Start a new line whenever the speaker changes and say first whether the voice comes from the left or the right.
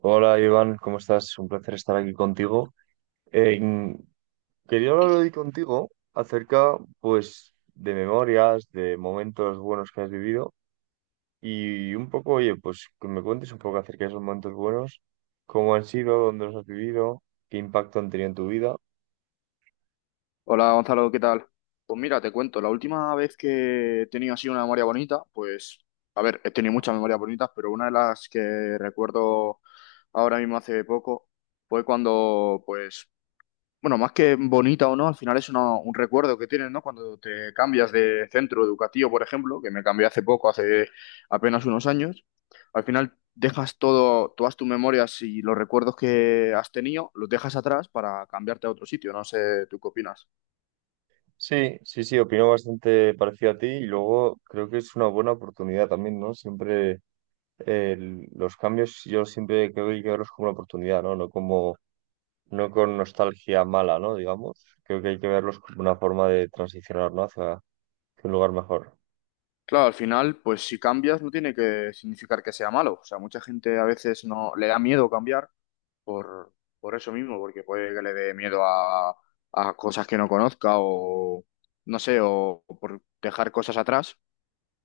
right: Hola Iván, ¿cómo estás? Un placer estar aquí contigo. Eh, Quería hablar hoy contigo acerca, pues, de memorias, de momentos buenos que has vivido y un poco, oye, pues, que me cuentes un poco acerca de esos momentos buenos, cómo han sido, dónde los has vivido, qué impacto han tenido en tu vida.
left: Hola Gonzalo, ¿qué tal? Pues mira, te cuento, la última vez que he tenido así una memoria bonita, pues, a ver, he tenido muchas memorias bonitas, pero una de las que recuerdo ahora mismo hace poco fue cuando, pues, bueno, más que bonita o no, al final es un recuerdo que tienes, ¿no? Cuando te cambias de centro educativo, por ejemplo, que me cambié hace poco, hace apenas unos años, al final dejas todo, todas tus memorias y los recuerdos que has tenido, los dejas atrás para cambiarte a otro sitio, no sé, ¿tú qué opinas?
right: Sí, sí, sí, opino bastante parecido a ti y luego creo que es una buena oportunidad también, ¿no? Siempre eh, los cambios yo siempre creo que hay que verlos como una oportunidad, ¿no? No como no con nostalgia mala, ¿no? Digamos, creo que hay que verlos como una forma de transicionar, ¿no? Hacia un lugar mejor.
left: Claro, al final, pues si cambias no tiene que significar que sea malo. O sea, mucha gente a veces no le da miedo cambiar por, por eso mismo, porque puede que le dé miedo a cosas que no conozca o no sé, o por dejar cosas atrás.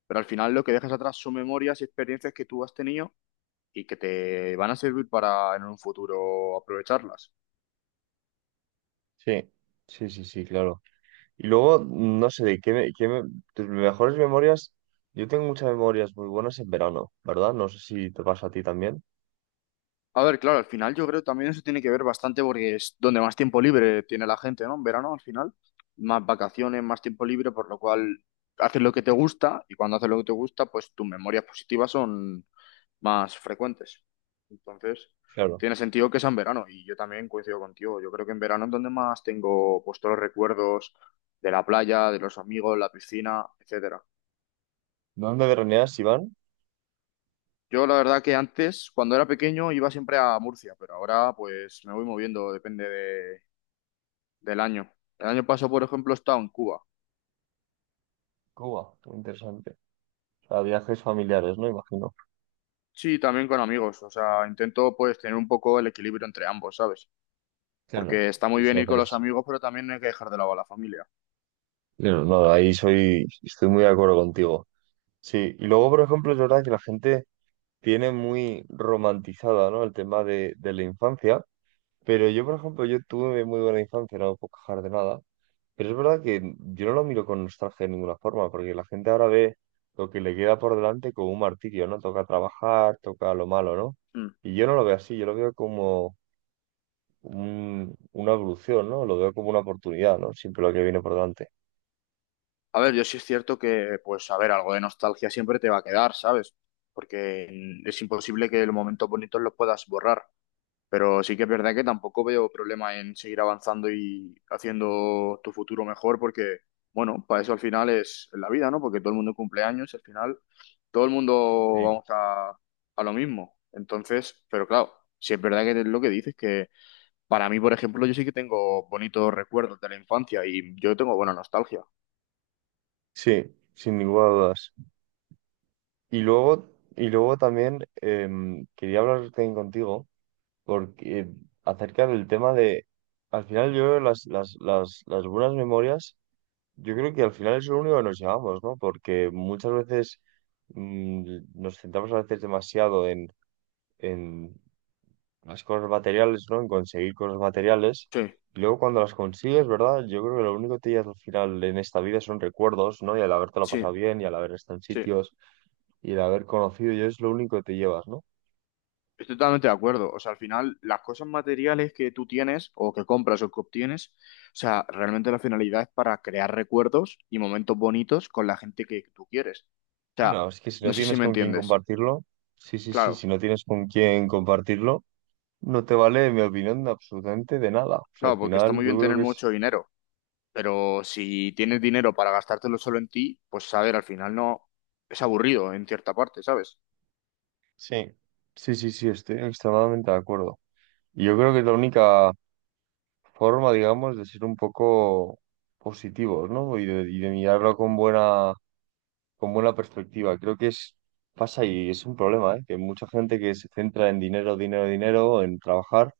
left: Pero al final lo que dejas atrás son memorias y experiencias que tú has tenido y que te van a servir para en un futuro aprovecharlas.
right: Sí, sí, sí, sí, claro. Y luego, no sé, de qué me- tus mejores memorias, yo tengo muchas memorias muy buenas en verano, ¿verdad? No sé si te pasa a ti también.
left: A ver, claro, al final yo creo que también eso tiene que ver bastante porque es donde más tiempo libre tiene la gente, ¿no? En verano, al final, más vacaciones, más tiempo libre, por lo cual haces lo que te gusta y cuando haces lo que te gusta, pues tus memorias positivas son más frecuentes. Entonces,
right: Claro.
left: tiene sentido que sea en verano y yo también coincido contigo. Yo creo que en verano es donde más tengo pues todos los recuerdos de la playa, de los amigos, la piscina, etcétera.
right: ¿Dónde veraneas, Iván?
left: Yo la verdad que antes, cuando era pequeño, iba siempre a Murcia, pero ahora pues me voy moviendo, depende de del año. El año pasado, por ejemplo, he estado en Cuba.
right: Cuba, muy interesante. O sea, viajes familiares, ¿no? Imagino.
left: Sí, también con amigos. O sea, intento pues tener un poco el equilibrio entre ambos, ¿sabes?
right: Claro.
left: Porque está
right: Sí,
left: muy
right: sí,
left: bien ir con los
right: haces.
left: amigos, pero también no hay que dejar de lado a la familia.
right: Claro, no, ahí soy, estoy muy de acuerdo contigo. Sí, y luego, por ejemplo, es verdad que la gente tiene muy romantizada, ¿no? El tema de la infancia. Pero yo, por ejemplo, yo tuve muy buena infancia, no me puedo quejar de nada. Pero es verdad que yo no lo miro con nostalgia de ninguna forma, porque la gente ahora ve lo que le queda por delante como un martirio, ¿no? Toca trabajar, toca lo malo, ¿no?
left: Mm.
right: Y yo no lo veo así, yo lo veo como una evolución, ¿no? Lo veo como una oportunidad, ¿no? Siempre lo que viene por delante.
left: A ver, yo sí es cierto que, pues, a ver, algo de nostalgia siempre te va a quedar, ¿sabes? Porque es imposible que los momentos bonitos los puedas borrar. Pero sí que es verdad que tampoco veo problema en seguir avanzando y haciendo tu futuro mejor porque, bueno, para eso al final es la vida, ¿no? Porque todo el mundo cumple años, al final todo el mundo
right: Sí.
left: vamos a lo mismo. Entonces, pero claro, sí es verdad que es lo que dices, que para mí, por ejemplo, yo sí que tengo bonitos recuerdos de la infancia y yo tengo buena nostalgia.
right: Sí, sin ninguna duda. Y luego, y luego también quería hablar también contigo porque acerca del tema de, al final yo creo que las buenas memorias, yo creo que al final es lo único que nos llevamos, ¿no? Porque muchas veces mm, nos centramos a veces demasiado en las cosas materiales, ¿no? En conseguir cosas materiales.
left: Sí,
right: Y luego cuando las consigues, ¿verdad? Yo creo que lo único que te llevas al final en esta vida son recuerdos, ¿no? Y al habértelo
left: sí,
right: pasado bien, y al haber estado en
left: sí.
right: sitios, y al haber conocido, yo es lo único que te llevas, ¿no?
left: Estoy totalmente de acuerdo. O sea, al final, las cosas materiales que tú tienes o que compras o que obtienes, o sea, realmente la finalidad es para crear recuerdos y momentos bonitos con la gente que tú quieres. O sea,
right: Claro, es que si
left: no
right: no
left: sé si
right: tienes
left: me
right: con quién
left: entiendes.
right: compartirlo, sí, sí, sí,
left: Claro,
right: si no tienes con quién compartirlo, no te vale, en mi opinión, de absolutamente de nada. O sea, al
left: claro, porque está
right: final
left: muy
right: yo
left: bien
right: creo
left: tener
right: que es...
left: mucho dinero, pero si tienes dinero para gastártelo solo en ti, pues a ver, al final no es aburrido en cierta parte, ¿sabes?
right: Sí, sí, sí, sí, estoy extremadamente de acuerdo. Y yo creo que es la única forma, digamos, de ser un poco positivos, ¿no? Y y de mirarlo con buena perspectiva. Creo que es, pasa y es un problema, ¿eh? Que mucha gente que se centra en dinero, dinero, dinero, en trabajar,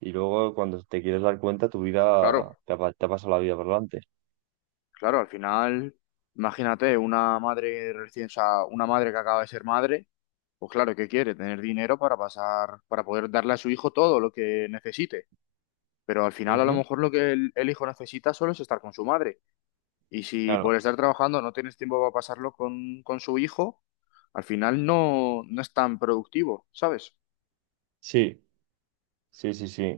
right: y luego cuando te quieres dar cuenta, tu
left: Claro.
right: vida te ha pasado la vida por delante.
left: Claro, al final, imagínate, una madre recién, o sea, una madre que acaba de ser madre, pues claro, ¿qué quiere? Tener dinero para pasar, para poder darle a su hijo todo lo que necesite. Pero al final, a lo
right: Ujú.
left: mejor lo que el hijo necesita solo es estar con su madre. Y si
right: Claro.
left: por estar trabajando no tienes tiempo para pasarlo con su hijo, al final no es tan productivo, ¿sabes?
right: Sí, sí, sí, sí.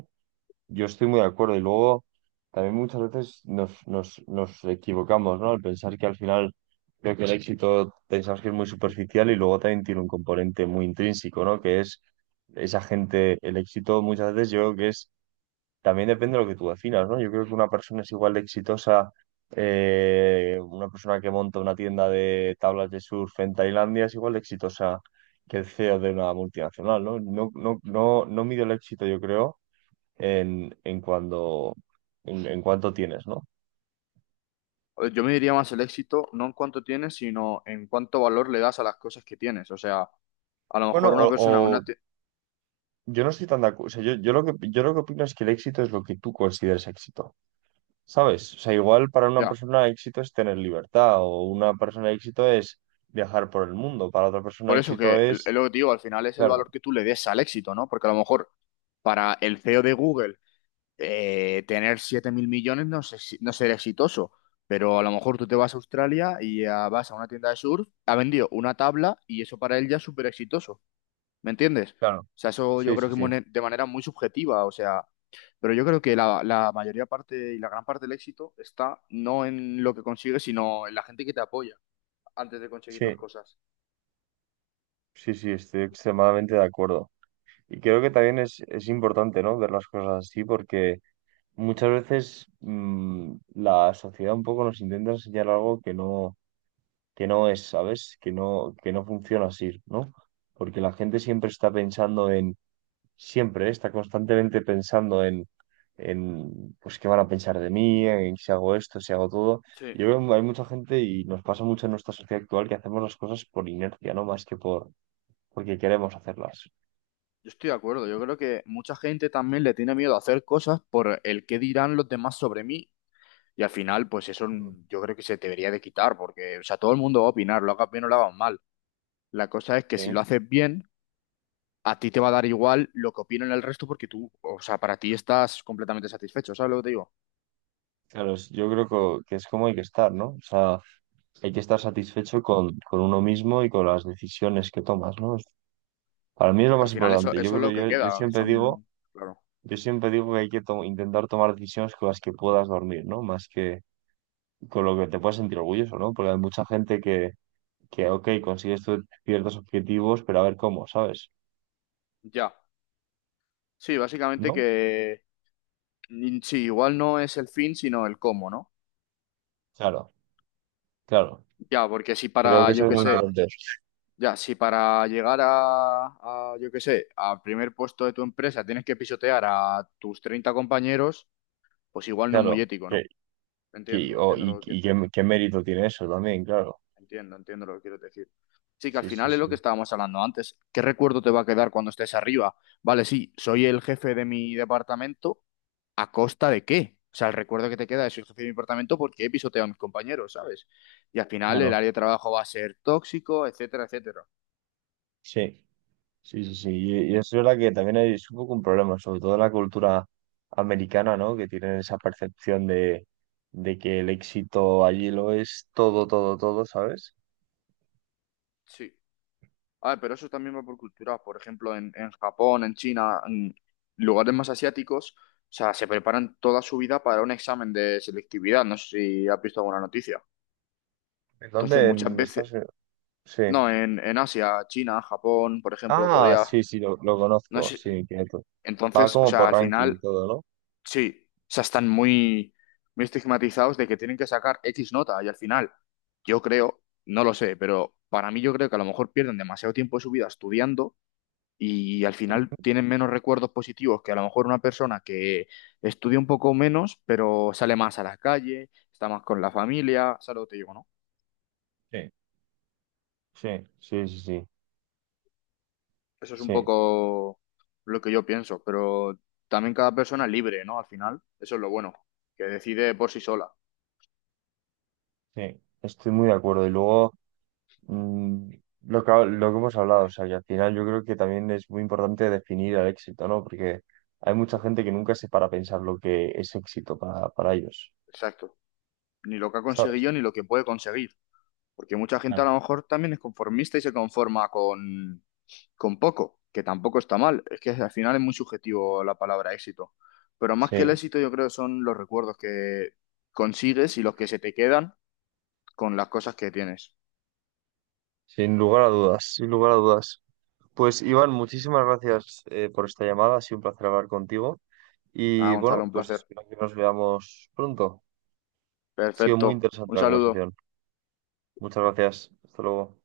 right: Yo estoy muy de acuerdo. Y luego también muchas veces nos equivocamos, ¿no? Al pensar que al final creo que el éxito pensamos que es muy superficial y luego también tiene un componente muy intrínseco, ¿no? Que es esa gente, el éxito muchas veces yo creo que es. También depende de lo que tú definas, ¿no? Yo creo que una persona es igual de exitosa, una persona que monta una tienda de tablas de surf en Tailandia es igual de exitosa que el CEO de una multinacional, ¿no? No, no, no, no mido el éxito, yo creo, en, en cuando, en cuánto tienes, ¿no?
left: Yo me diría más el éxito, no en cuánto tienes, sino en cuánto valor le das a las cosas que tienes. O sea, a lo
right: Bueno,
left: mejor una persona,
right: o yo no estoy tan de acuerdo. Yo lo que opino es que el éxito es lo que tú consideres éxito. ¿Sabes? O sea, igual para una
left: Ya.
right: persona éxito es tener libertad, o una persona éxito es viajar por el mundo, para otra persona
left: Por eso
right: éxito
left: que el-
right: es...
left: Lo que te digo, al final es el
right: Claro,
left: valor que tú le des al éxito, ¿no? Porque a lo mejor para el CEO de Google tener 7.000.000.000 no sé no ser exitoso, pero a lo mejor tú te vas a Australia y vas a una tienda de surf, ha vendido una tabla y eso para él ya es súper exitoso, ¿me entiendes?
right: claro.
left: O sea, eso yo
right: Sí, sí,
left: creo que
right: sí.
left: de manera muy subjetiva, o sea, pero yo creo que la mayoría parte y la gran parte del éxito está no en lo que consigues, sino en la gente que te apoya antes de conseguir las
right: Sí,
left: cosas.
right: sí, sí, estoy extremadamente de acuerdo. Y creo que también es importante, ¿no? Ver las cosas así, porque muchas veces la sociedad un poco nos intenta enseñar algo que no es, ¿sabes? Que no funciona así, ¿no? Porque la gente siempre está pensando en siempre, ¿eh? Está constantemente pensando en, pues, qué van a pensar de mí, en si hago esto, si hago todo.
left: Sí.
right: Yo creo que hay mucha gente y nos pasa mucho en nuestra sociedad actual que hacemos las cosas por inercia, no más que porque queremos hacerlas.
left: Yo estoy de acuerdo, yo creo que mucha gente también le tiene miedo a hacer cosas por el qué dirán los demás sobre mí y al final pues eso
right: Mm.
left: yo creo que se debería de quitar porque o sea, todo el mundo va a opinar, lo hagas bien o lo hagas mal. La cosa es que
right: ¿Sí?
left: si lo haces bien, a ti te va a dar igual lo que opinen el resto porque tú, o sea, para ti estás completamente satisfecho, ¿sabes lo que te digo?
right: Claro, es- yo creo que es como hay que estar, ¿no? O sea, hay que estar satisfecho con uno mismo y con las decisiones que tomas, ¿no? Es- Para mí es lo
left: Que al
right: más
left: final eso,
right: importante.
left: eso
right: Yo
left: es
right: creo,
left: lo que queda, que son, claro,
right: yo siempre digo que hay que intentar tomar decisiones con las que puedas dormir, ¿no? Más que con lo que te puedas sentir orgulloso, ¿no? Porque hay mucha que ok, consigues ciertos objetivos, pero a ver cómo, ¿sabes?
left: ya. Sí, básicamente
right: ¿No?
left: que sí, igual no es el fin, sino el cómo, ¿no?
right: Claro, claro.
left: Ya, porque si
right: Creo
left: para,
right: que eso
left: yo
right: es
left: qué
right: muy Ojalá.
left: sé.
right: Importante.
left: Ya, si para llegar a, yo qué sé, al primer puesto de tu empresa tienes que pisotear a tus 30 compañeros, pues igual no es
right: Claro.
left: muy ético,
right: Que,
left: ¿no? Entiendo, entiendo lo que
right: y
left: quieres
right: qué,
left: decir.
right: qué mérito tiene eso también, claro.
left: Entiendo, entiendo lo que quieres decir. Sí, que al
right: Sí, sí,
left: final es lo que
right: sí.
left: estábamos hablando antes. ¿Qué recuerdo te va a quedar cuando estés arriba? Vale, sí, soy el jefe de mi departamento, ¿a costa de qué? O sea, el recuerdo que te queda es soy el jefe de mi departamento porque he pisoteado a mis compañeros, ¿sabes? Y al final el
right: Claro.
left: área de trabajo va a ser tóxico, etcétera, etcétera.
right: Sí, sí, sí, sí. Y es verdad que también hay- es un poco un problema, sobre todo en la cultura americana, ¿no? Que tienen esa percepción de que el éxito allí lo es todo, todo, todo, ¿sabes?
left: Sí. Ah, pero eso también va por cultura. Por ejemplo, en Japón, en China, en lugares más asiáticos, o sea, se preparan toda su vida para un examen de selectividad. No sé si has visto alguna noticia.
right: ¿En
left: Entonces,
right: dónde?
left: muchas
right: En Estados
left: veces,
right: Unidos. Sí.
left: no, en Asia, China, Japón, por ejemplo,
right: Ah,
left: Corea,
right: sí, sí, lo
left: no
right: conozco,
left: sé.
right: sí, quieto. Va
left: Entonces, o
right: como
left: sea,
right: por
left: al
right: ranking y
left: final,
right: todo, ¿no?
left: sí, o sea, están muy, muy estigmatizados de que tienen que sacar X nota y al final, yo creo, no lo sé, pero para mí yo creo que a lo mejor pierden demasiado tiempo de su vida estudiando y al final tienen menos recuerdos positivos que a lo mejor una persona que estudia un poco menos, pero sale más a la calle, está más con la familia, ¿sabes lo que te digo, no?
right: Sí, sí, sí, sí, sí,
left: Eso es un
right: sí,
left: poco lo que yo pienso, pero también cada persona es libre, ¿no? Al final, eso es lo bueno, que decide por sí sola.
right: sí. Estoy muy de acuerdo. Y luego, mm, lo que, lo que hemos hablado, o sea, que al final yo creo que también es muy importante definir el éxito, ¿no? Porque hay mucha gente que nunca se para a pensar lo que es éxito para ellos,
left: Exacto. Ni lo que ha
right: ¿sabes?
left: conseguido ni lo que puede conseguir. Porque mucha gente a
right: Claro.
left: lo mejor también es conformista y se conforma con poco, que tampoco está mal. Es que al final es muy subjetivo la palabra éxito. Pero más que el
right: Sí,
left: éxito, yo creo que son los recuerdos que consigues y los que se te quedan con las cosas que tienes.
right: sin lugar a dudas, sin lugar a dudas. Pues Iván, muchísimas gracias por esta llamada, ha sido un placer hablar contigo.
left: Ah,
right: Y
left: Gonzalo,
right: bueno,
left: un
right: pues
left: placer.
right: espero que nos veamos pronto. Ha sido muy
left: Perfecto.
right: interesante
left: Un
right: la
left: saludo.
right: conversación. Muchas gracias. Hasta luego.